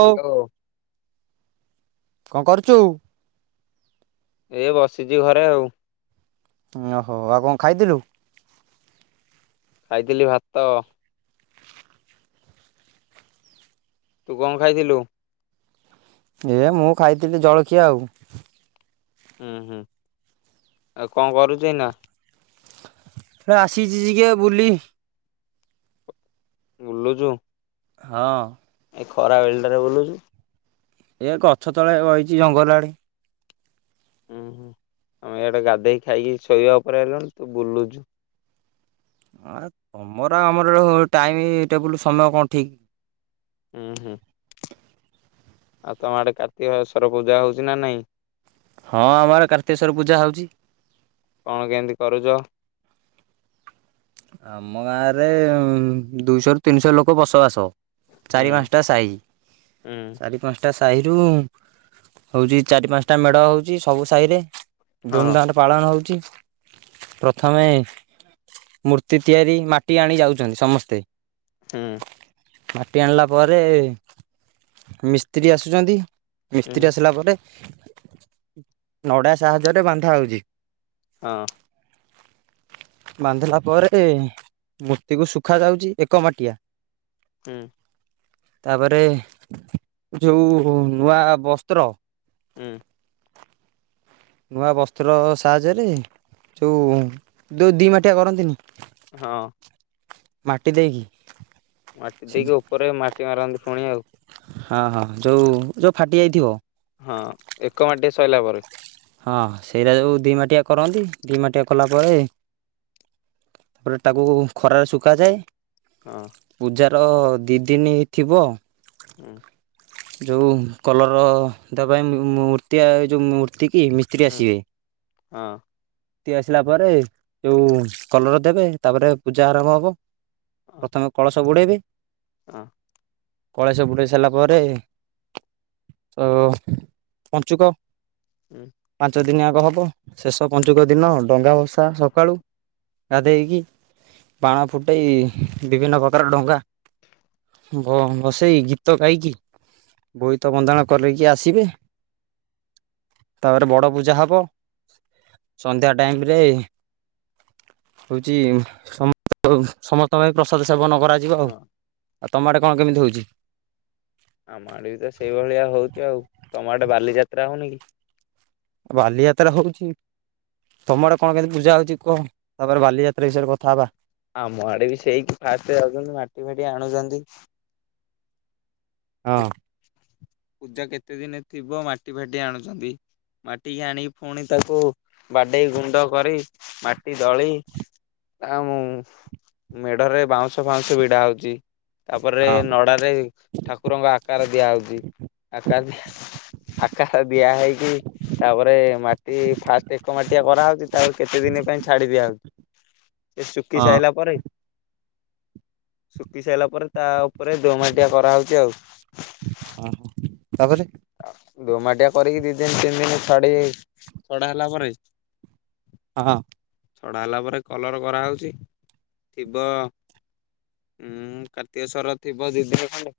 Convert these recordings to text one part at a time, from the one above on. Hello କଣ କରୁଛୁ। ଏ ବସିଛି ଘରେ ଆଉ ଓହୋ ଆଉ କଣ ଖାଇଥିଲୁ। ଖାଇଥିଲି ଭାତ ତୁ କଣ ଖାଇଥିଲୁ? ଏ ମୁଁ ଖାଇଥିଲି ଜଳଖିଆ ଆଉ ହୁଁ ହୁଁ ଆଉ କଣ କରୁଛି ନା ସେ ଆସିଚ ଟିକେ ବୁଲି ବୁଲଲୁଛୁ ହଁ ଏ ଖରା ବୱିଲ୍ଡରେ ବୋଲୁଛୁ। ଏ ଗଛ ତଳେ ରହିଛି ଜଙ୍ଗଲ ଆଡେ ହୁଁ ହୁଁ ଆମେ ଇଆଡେ ଗାଧେଇ ଖାଇକି ଶୋଇବା ଉପରେ ହେଲୁଣି ତୁ ବୁଲୁଛୁ ଆ ତମର ଆମର ଟାଇମ ଟେବୁଲ ସମୟ କଣ ଠିକ ହୁଁ ହୁଁ ଆଉ ତମ ଆଡେ କାର୍ତ୍ତିକେଶଵର ପୂଜା ହଉଛି ନା ନାଇଁ ହଁ ଆମର କାର୍ତ୍ତିେଶ୍ଵର ପୂଜା ହଉଛି। କଣ କେମିତି କରୁଛ ଆମ ଗାଁରେ ଦୁଇଶହ ରୁ ତିନିଶହ ଲୋକ ବସବାସ ହୁଁ ଚାରି ପାଞ୍ଚଟା ସାହି ହୁଁ ଚାରି ପାଞ୍ଚଟା ସାହିରୁ ହଉଛି ଚାରି ପାଞ୍ଚଟା ମେଢ ହଉଛି ସବୁ ସାହିରେ ହଁ ଧୁମଧାମ ରେ ପାଳନ ହଉଛି। ପ୍ରଥମେ ମୂର୍ତ୍ତି ତିଆରି ମାଟି ଆଣି ଯାଉଛନ୍ତି ସମସ୍ତେ ହୁଁ ମାଟି ଆଣିଲା ପରେ ମିସ୍ତ୍ରୀ ଆସୁଛନ୍ତି। ହୁଁ ମିସ୍ତ୍ରୀ ଆସିଲା ପରେ ଏ ନଡା ସାହାଯ୍ୟରେ ବାନ୍ଧା ହଉଚି ହଁ ବାନ୍ଧିଲା ପରେ ଏ ମୂର୍ତ୍ତିକୁ ଶୁଖା ଯାଉଛି ଏକ ମାଟିଆ ହୁଁ ତାପରେ ଯୋଉ ନୂଆ ବସ୍ତ୍ର ହୁଁ ନୂଆ ବସ୍ତ୍ର ସାହାଯ୍ୟରେ ଯଉ ଯୋଉ ଦି ମାଠିଆ କରନ୍ତିନି। ହଁ ମାଟି ଦେଇ କି ମାଟି ଦେଇକି ଉପରେ ମାଟି ମାରନ୍ତି ପୁଣି ଆଉ ହଁ ହଁ ଯୋଉ ଯୋଉ ଫାଟି ଯାଇଥିବ। ହଁ ଏକ ମାଠି ସରିଲା ପରେ ହଁ ସେଇରା ଦି ମାଟିଆ କରନ୍ତି ଦିଇ ମାଠିଆ କଲା ପରେ ତାପରେ ତାକୁ ଖରାରେ ଶୁଖାଯାଏ। ହଁ ତ ଦିନ ଥିବ ହୁଁ ଯୋଉ କଲର ଦେବା ପାଇଁ ମୂର୍ତ୍ତିଆ ଏ ଯୋଉ ମୂ କି ମିସ୍ତ୍ରୀ ହୁଁ ଆସିବେ ହଁ ମୂର୍ତି ଆସିଲା ପରେ ଯୋଉ କଲର ଦେବେ ତାପରେ ପୂଜା ଆରମ୍ଭ ହବ। ପ୍ରଥମେ କଳସ ବୁଡେଇବେ। ହ। କଳଶ ବୁଡେଇ ସାରିଲା ପରେ ତ ପଞ୍ଚୁକ। ହୁଁ [inaudible] ଦିନିଆଗ ହବ ଶେଷ ପଞ୍ଚୁକ ଦିନ ଡଙ୍ଗା ଭସା ସକାଳୁ ଗାଧେଇକି ବାଣ ଫୁଟେଇ ବିଭିନ୍ନ ପ୍ରକାର ଡଙ୍ଗା ବସେଇ ଗୀତ ଗାଇକି ବୋଇତ ବନ୍ଦାଣ କରକି ଆସିବେ। ତାପରେ ବଡ ପୂଜା ହବ ସନ୍ଧ୍ୟା ଟାଇମ ରେ ହଉଛି ସମ ସମସ୍ତଙ୍କ ପ୍ରସାଦ ସେବନ କରାଯିବ ଆଉ ହଁ। ଆଉ ତମେ ଆଡ଼େ କ କଣ କେମିତି ହଉଛି? ଆମ ଆଡେ ବି ତ ସେଇଭଳିଆ ହଉଚି ଆଉ ତମ ଆଡ଼େ ବାଲିଯାତ୍ରା ହଉନି କି? ବାଲିଯାତ୍ରା ହଉଚି ତମର କଣ କେମିତି ପୂଜା ହଉଛି କୁହ ତାପରେ ବାଲିଯାତ୍ରା ବିଷୟରେ କଥା ହବା। ଆମ ଆଡେ ବି ସେଇକି ଫାଷ୍ଟ ଯାଉଛନ୍ତି ମାଟି ଫାଟି ଆଣୁଛନ୍ତି। ହଁ। ପୂଜା କେତେ ଦିନ ଥିବ ମାଟି ଫାଟି ଆଣୁଛନ୍ତି ମାଟିିକି ଆଣିକି ପୁଣି ତାକୁ ବାଡେଇ ଗୁଣ୍ଡ କରି ମାଟି ଦଳି ଆଉ ମେଢରେ ବାଉଁଶ ଫାଉଉଁଶ ଭିଡା ହଉଛି। ତାପ ରେ ହଁ। ନଡାରେ ଏ ଆକାର ଦିଆ ହଉଛି ଆକାର ଦି ଆକାର ଦିଆ ହେଇକି ତାପରେ ମାଟି ଫାଷ୍ଟ ଏକ ମାଟିଆ କରାହେଉଛି ତାକୁ କେତେ ଦିନ ପାଇଁ ଛାଡି ଦିଆ ହ [inaudible] ସେ ଶୁଖି ହଁ ସାଇଲା ପରେ [inaudible] ଶୁଖି ସାଇଲା ପରେ। ତା ଉପରେ ଦୋ ମାଟିଆ [inaudible] ହଁ ଅଁ। ତାପରେ ଦୋମାଟିଆ କରିକି। ଦି ଦିନି ତିନି ଦିନ ଛାଡି ଛଡା ହେଲା ପରେ ହ ହ। ଛଡା ହେଲା ପରେ କଲର କରାହଉଛି। ଥିବ ଉ କାର୍ତ୍ତିକ ସୋର ଥିବ ଦି ଦିନ ଖଣ୍ଡେ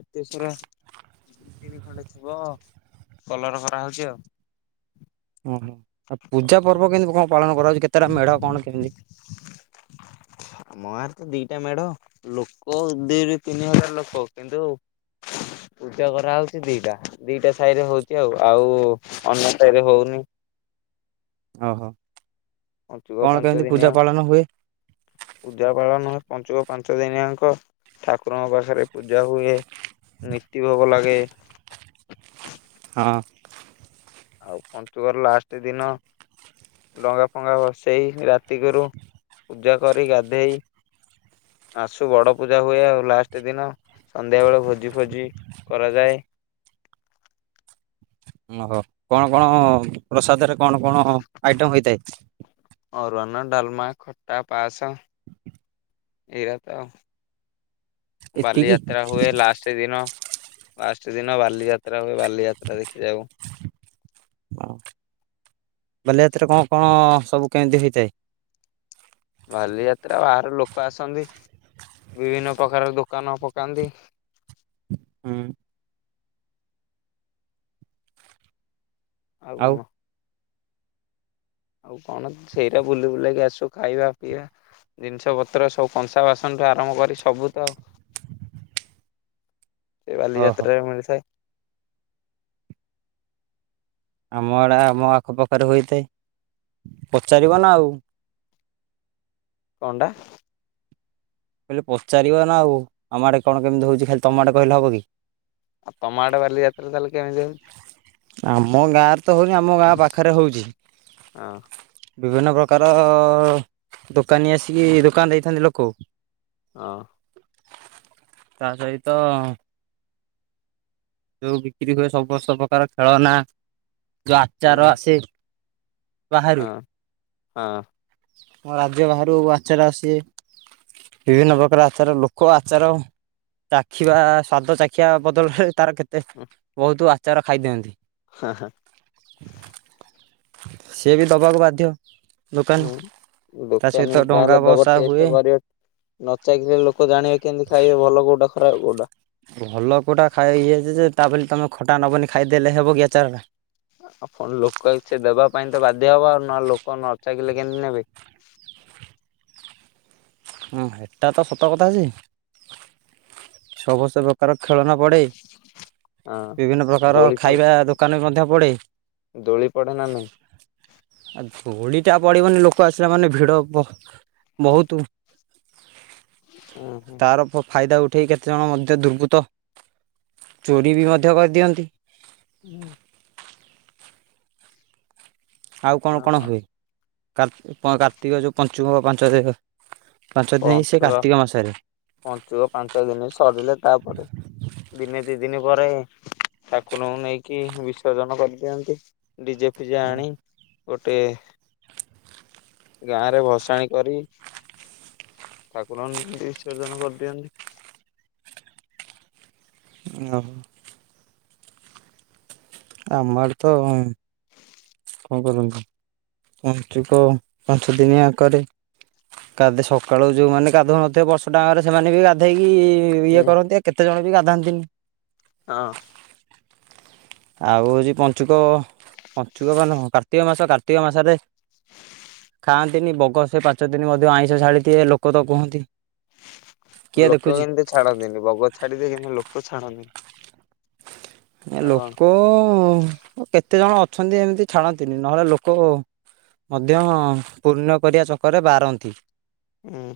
ଆ ଦଶରା। ଦି ଦିନି ଖଣ୍ଡେ ଥିବ କଲର କରା ହଉଛି ଆଉ। ହଁ ଉଛି କେତେଟା ମେଢ କଣ କେମିତି? ଆମ ଗାଁର ତ ଦିଟା ମେଢ। ଲୋକ ଦିରୁ ତିନି ହଜାର ଲୋକ କିନ୍ତୁ ପୂଜା କରାହଉଛି ଦିଟା ଦିଟା ସାହିରେ ହଉଛି। ଆଉ ଆଉ ଅନ୍ୟ ସାହିରେ ହଉନି। ଓ ହୋ। ପଞ୍ଚୁକ ପାଞ୍ଚ ଦିନିଆ ପୂଜା ପାଳନ ହୁଏ। ପଞ୍ଚୁକ ପାଞ୍ଚ ଦିନିଯାଙ୍କ ଠାକୁରଙ୍କ ପାଖରେ ପୂଜା ହୁଏ। ନୀତି ଭୋଗ ଲାଗେ। ହଁ। ଆଉ ପଞ୍ଚୁକର ଲାଷ୍ଟ ଦିନ ଡଙ୍ଗା ଫଙ୍ଗା ଭସେଇ। ରାତିକିରୁ ପୂଜା କରି ଗାଧେଇ ଆସୁ ବଡ ପୂଜା ହୁଏ। ଆଉ ଲାଷ୍ଟ ଦିନ ସନ୍ଧ୍ୟା ବେଳେ ଭୋଜି ଫୋଜି କରାଯାଏ। ଓହୋ କଣ କଣ ପ୍ରସାଦରେ କଣ କଣ ଆଇଟମ ହେଇଥାଏ। ଅରୁଆନ ଡାଲମା ଖଟା ପାସ। ଏଇରା ତ। ଏତିକି ବାଲିଯାତ୍ରା ହୁଏ ଲାଷ୍ଟ ଦିନ। ଲାଷ୍ଟ ଦିନ ବାଲିଯାତ୍ରା ହୁଏ ବାଲିଯାତ୍ରା ଦେଖି ଯାଉ। ବାଲିଯାତ୍ରାର କଣ କଣ ସବୁ କେମିତି ହେଇଥାଏ? ବାଲିଯାତ୍ରା ବାହାର ଲୋକ ଆସନ୍ତି। ବିଭିନ୍ନ ପ୍ରକାର ଦୋକାନ ପକାନ୍ତି। ହୁଁ। ଆଉ ଆଉକଣ। ଆଉ କଣ ସେଇଟା ବୁଲି ବୁଲାକି ଆସୁ। ଖାଇବା ପିଇବା ଜିନିଷ ପତ୍ର ସବୁ କଂସା ବାସନଠୁ ଆରମ୍ଭ କରି ସବୁ ସେ ବାଲି ଓହୋ ଯାତ୍ରାରେ ମିଳିଥାଏ। ଆମ ଆଡେ ଆମ ଆଖପାଖରେ ହୋଇଥାଏ। ପଚାରିବ ନା ଆଉ। କଣ ଟା? କହିଲି ପଚାରିବ ନା ଆଉ। ଆମ ଆଡେ କଣ କେମିତି ହଉଛି ଖାଲି ତମ ଆଡେ କହିଲେ ହବ କି। ଆଉ ତମ ଆଡେ ବାଲିଯାତ୍ରା ତାହେଲେ କେମିତି ହଉଛି? ଆମ ଗାଁରେ ତ ହଉନି ଆମ ଗାଁ ପାଖରେ ହଉଛି। ହଁ ବିଭିନ୍ନ ପ୍ରକାର ଅ ଦୋକାନୀ ଆସିକି ଦୋକାନ ଦେଇଥାନ୍ତି ଲୋକ। ହଁ। ତା ସହିତ ଯୋଉ ବିକ୍ରି ହୁଏ ସ ବୁ [unintelligible] ପ୍ରକାର ଖେଳନା। ଯୋଉ ଆଚାର ହୁଁ ଆସେ। ବାହାରୁ ହଁ ହଁ। ଆମ ରାଜ୍ୟ ବାହାରୁ ଆଚାର ଆସେ, ବିଭିନ୍ନ ପ୍ରକାର ଆଚାର ଲୋକ ଆଚାର ଚାଖିବା ସ୍ଵାଦ ଚାଖିବା ବଦଳରେ ତାର କେତେ ହଁ ବହୁତୁ ଆଚାର ଖାଇ ଦିଅନ୍ତି। ହଁ ସେ ବି ଦବାକୁ ବାଧ୍ୟ। ଦୋକାନ ହୁଁ ତା ସହିତ ଦୋକାନୀ ଡଙ୍ଗା ଯାହାଲେ ଦବ ଭସା ଟେଷ୍ଟ ହୁଏ କରିବ, ନ ଚାଖିଲେ ଲୋକ ଜାଣିବେ କେମତି ଖାଇବେ ଭଲ କୋଉଟା ଖରାପ କୋଉଟା। ଭଲ କୋଉଟା ଖାଇ [unintelligible] ଯେ ତା ବୋଲି ତମେ ଖଟା ନବନି ଖାଇଦେଲେ ହେବ କି ଆଚାରଟା। ଆପଣ ଲୋକ ହେଇଛେ ଦେବା ପାଇଁ ତ ବାଧ୍ୟ ହବ ଆଉ, ନହେଲେ ଲୋକ ନଚାଖିଲେ କେମତି ନେବେ? ହଁ ହେଟା ତ ସତ କଥା ଯେ, ଛଅ ବର୍ଷ ବେପାର ଖେଳନା ପଡେ, ବିଭିନ୍ନ ହଁ ପ୍ରକାର ଦୋଳି ଫୋଳି ଖାଇବା ଦୋକାନ ବି ମଧ୍ୟ ପଡେ। ଦୋଳି ପଡେ ନା ନାଇଁ ଦୋଳିଟା ପଡ଼ିବନି ଲୋକ ଆସିଲା ମାନେ ଭିଡ଼ ହବ ବହୁତୁ। ଓ ହୋ। ତାର ଫ ଫାଇଦା ଉଠେଇ କେତେଜଣ ମଧ୍ୟ ଦୁର୍ବୃତ୍ତ ଚୋରି ବି ମଧ୍ୟ କରିଦିଅନ୍ତି। ହୁଁ। ଆଉ କଣ କଣ ହୁଏ? କାର୍ତ୍ତି କାର୍ତ୍ତିକ ଯୋଉ ପଞ୍ଚୁକ ପାଞ୍ଚ ଦି ପଞ୍ଚୁକ ପଞ୍ଚୁକ ପାଞ୍ଚ ଦିନି ସରିଲେ ତାପରେ ଦିନେ ଦି ଦିନି ପରେ ଠାକୁରଙ୍କୁ ନେଇକି ବିସର୍ଜନ କରିଦିଅନ୍ତି। ଡିଜେ ଫିଜେ ଆଣି ଗୋଟେ ଗାଁରେ ଭସାଣି କରି ଠାକୁରଙ୍କୁ ନେଇକି ବିସର୍ଜନ କରିଦିଅନ୍ତି। ଓ ହୋ। ଆମ ଆଡ଼େ ତ କଣ କରନ୍ତି ପଞ୍ଚୁକ ପାଞ୍ଚ ଦିନିଆ କରେ କାଲି ସକାଳୁ ଯୋଉମାନେ ଗାଧଉନଥିବେ ବର୍ଷଟାଙ୍କରେ ସେମାନେ ବି ଗାଧେଇ ଇଏ ହୁଁ କରନ୍ତି ଆ କେତେ ଜଣ ଗାଧାନ୍ତିନି। ହଁ। ଆଉ ହଉଛି ପଞ୍ଚୁକ ପ ପଞ୍ଚୁକବା ନୁହଁ କାର୍ତ୍ତିକ ମାସ କାର୍ତ୍ତିକ ମାସରେ ଖାଆନ୍ତିନି ବଗ ସେ ପାଞ୍ଚ ଦିନ ମଧ୍ୟ ଆଇଁଷ ଛାଡ଼ିଦିଏ ଲୋକ ତ କୁହନ୍ତି। କିଏ ଲୋକ ଦେଖୁଛି କିନ୍ତୁ ଛାଡନ୍ତିନି ବଗ ଛାଡିଦିଏ କିନ୍ତୁ ଲୋକ ଛାଡନ୍ତିନି। ନା କଣ? ଲୋକ କେ କେତେ ଜଣ ଅଛନ୍ତି ଏମିତି ଛାଡ଼ନ୍ତିନି ନହେଲେ ଲୋକ ମଧ୍ୟ ପୂର୍ଣ୍ୟ କରିବା ଚକରେ ବାରନ୍ତି। ହୁଁ।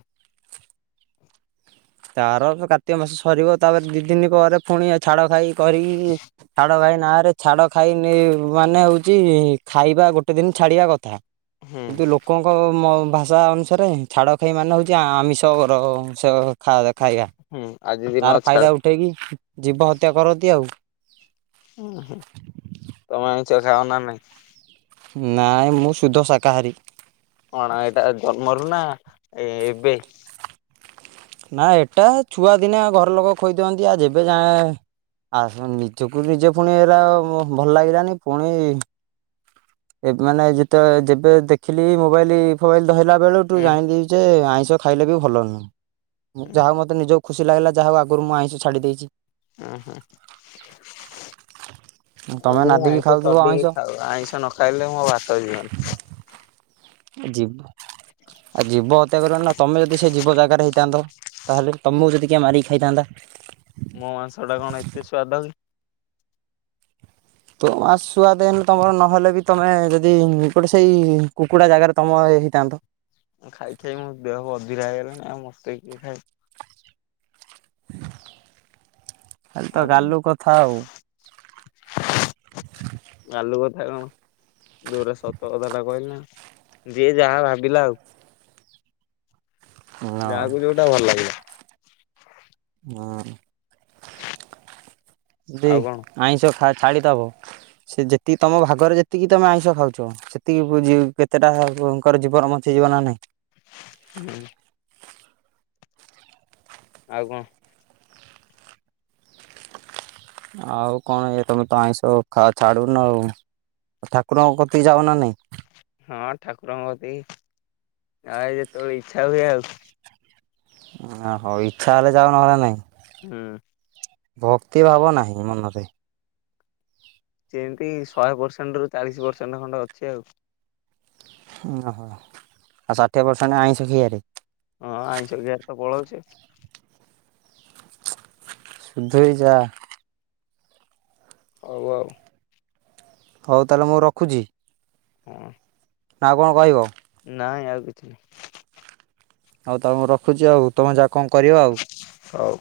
ତାର କାର୍ତିକ ମାସ ସରିବ ତାପରେ ଦି ଦିନି ପରେ ପୁଣି ଛାଡ ଖାଇ କରିକି ଛାଡ ଖାଇ ନାଁରେ ଛାଡ ଖାଇ ମାନେ ହଉଛି ଖାଇବା ଗୋଟେ ଦିନ ଛାଡିବା କଥା। ହୁଁ କିନ୍ତୁ ଲୋକଙ୍କ ମ ଭାଷା ଅନୁସାରେ ଛାଡ଼ଖାଇ ମାନେ ହଉଛି ଆମିଷ କର ସେ ଖା ଖାଇବା ହୁଁ ଆଜି ଦିନ ତାର ଛାଡ ଫାଇଦା ଉଠେଇ କିି ଜୀବ ହତ୍ୟା କରନ୍ତି ଆଉ। ଓ ହୋ ତମେ ଆଇଁଷ ଖାଅ ନା ନାଇଁ? ନାଇଁ-ଇଁ-ଇଁ ମୁଁ ଶୁଦ୍ଧ ଶାକାହାରୀ। କଣ ଏଇଟା ଜନ୍ମରୁ ନା ଏ-ଏ-ଏବେ। ନା ଏଟା ଛୁଆଦିନେ ଘର ଲୋକ ଖୋଇଦିଅନ୍ତି ଆ ଯେବେ ଯାଏଁ ଆସ ନିଜକୁ ନିଜେ ପୁଣି ଏରା ଭଲ ଲାଗିଲାନି ପୁଣି ଏ ମାନେ ଯେତେବେଳେ ଯେବେ ଦେଖିଲି ମୋବାଇଲି ଫୋବାଇଲ ହେଲା ବେଳୁ ଠୁ ହୁଁ ଜାଣିଲି ଯେ ଆଇଁ ମିଷ ଖାଇଲେ ବି ଭଲ ନୁହଁ। ମୁଁ ହୁଁ ଯାହା ହଉ ମତେ ନିଜ ଖୁସି ଲାଗିଲା ଯାହା ହଉ ଆଗରୁ ମୁଁ ଆଇଁଷ ଛାଡ଼ି ଦେଇଛି। ଓହୋ ତମେ [unintelligible] ନାଦିକି ଆଇଁଷ ଖାଉଥିବ ଆଇଁଷ। ଚଢିକି ଖାଉ ଆଇଁଷ ନ ଖାଇଲେ ମୋ ଭା ଚଳି ଯିବନି। ଜୀ ଆଉ ଜୀବ ହତ୍ୟା କରିବ ନା ତମେ ଯଦି ସେ ଜୀବ ଜାଗାରେ ହେଇଥାନ୍ତ, ତାହେଲେ ତମକୁ ଯଦି କିଏ ମାରିକି ଖାଇଥାନ୍ତା। ମୋ ମାଂସଟା କଣ ଏତେ ସ୍ଵାଦ କି? ନ ସୁଆଦ ହେଲେ ତମର ନହେଲେ ବି ତମେ ଯଦି ଗୋଟେ ସେଇ କୁକୁଡା ଜାଗାରେ ତମ ହେଇଥାନ୍ତ। ଖାଇ ଖାଇ ମୋ ଦେହ ବଧିରା ହେଇଗଲାଣି, ଆଉ ମତେ କିଏ ଖାଇବ? ଖାଲି ତ ଆଉ କଣ ଗାଲୁ କଥା ଆଉ। ଗାଲୁ କଥା କଣ? ଯୋଉରା ସତ କଥାଟା କହିଲି ନା। ଯିଏ ଯାହା ଭାବିଲା ଆଉ। ହଁ। ଯାହାକୁ ଯୋଉଟା ଭଲ ଲାଗିଲା। ହଁ। [inaudible] ଆଉ ଦେଇ କଣ ଆଇଁଷ ଖା ଥାଳିତ ହବ ସେ ଯେତିକି ତମ ଭାଗରେ ଯେତିକି ତମେ ଆଇଁଷ ଖାଉଛ ସେତିକି ବଜି କେତେଟା ଙ୍କର ଜୀବନ ବଞ୍ଚି ଯିବ ନା ନାହିଁ। ହୁଁ ଆଉ କଣ? ଆଉ କଣ ଇ ତମେ ତ ଆଇଁଷ ଖା ଛାଡୁନ ଆଉ ଠାକୁରଙ୍କ କତିକି ଯାଅ ନା ନାଇଁ। ହଁ ଠାକୁରଙ୍କ ପ୍ରତି ଅ ଯେତେବେଳେ ଇଚ୍ଛା ହୁଏ ଆଉ। ଓ ହଉ ଇଚ୍ଛା ହେଲେ ଯାଅ ନହେଲେ ନାହିଁ। ହୁଁ। ଭକ୍ତି ଭାବ ନାହିଁ ମନରେ। ସେମିତି ଶହେ ପରସେଣ୍ଟ ରୁ ଚାଳିଶ ପରସେଣ୍ଟ ଖଣ୍ଡେ ଅଛି ଆଉ। ଓହୋ ଆଉ ଷାଠିଏ ପର୍ସେଣ୍ଟ ଆଇଁଷ ଖିଆରେ। ହଁ ଆଇଁଷ ଖିଆ ରେ ତ ପଳଉଛି। ସୁଧୁରି ଯା। ହଉ ଆଉ। ହଉ ତାହେଲେ ମୁଁ ରଖୁଛି। ହଁ। ନା ଆଉ କଣ କହିବ? ନାଇଁ ଆଉ କିଛି ନାହିଁ। ହଉ ତ ମୁଁ ରଖୁଛି ଆଉ ତମ ଯାକ କଣ କରିବ ଆଉ? ହଉ।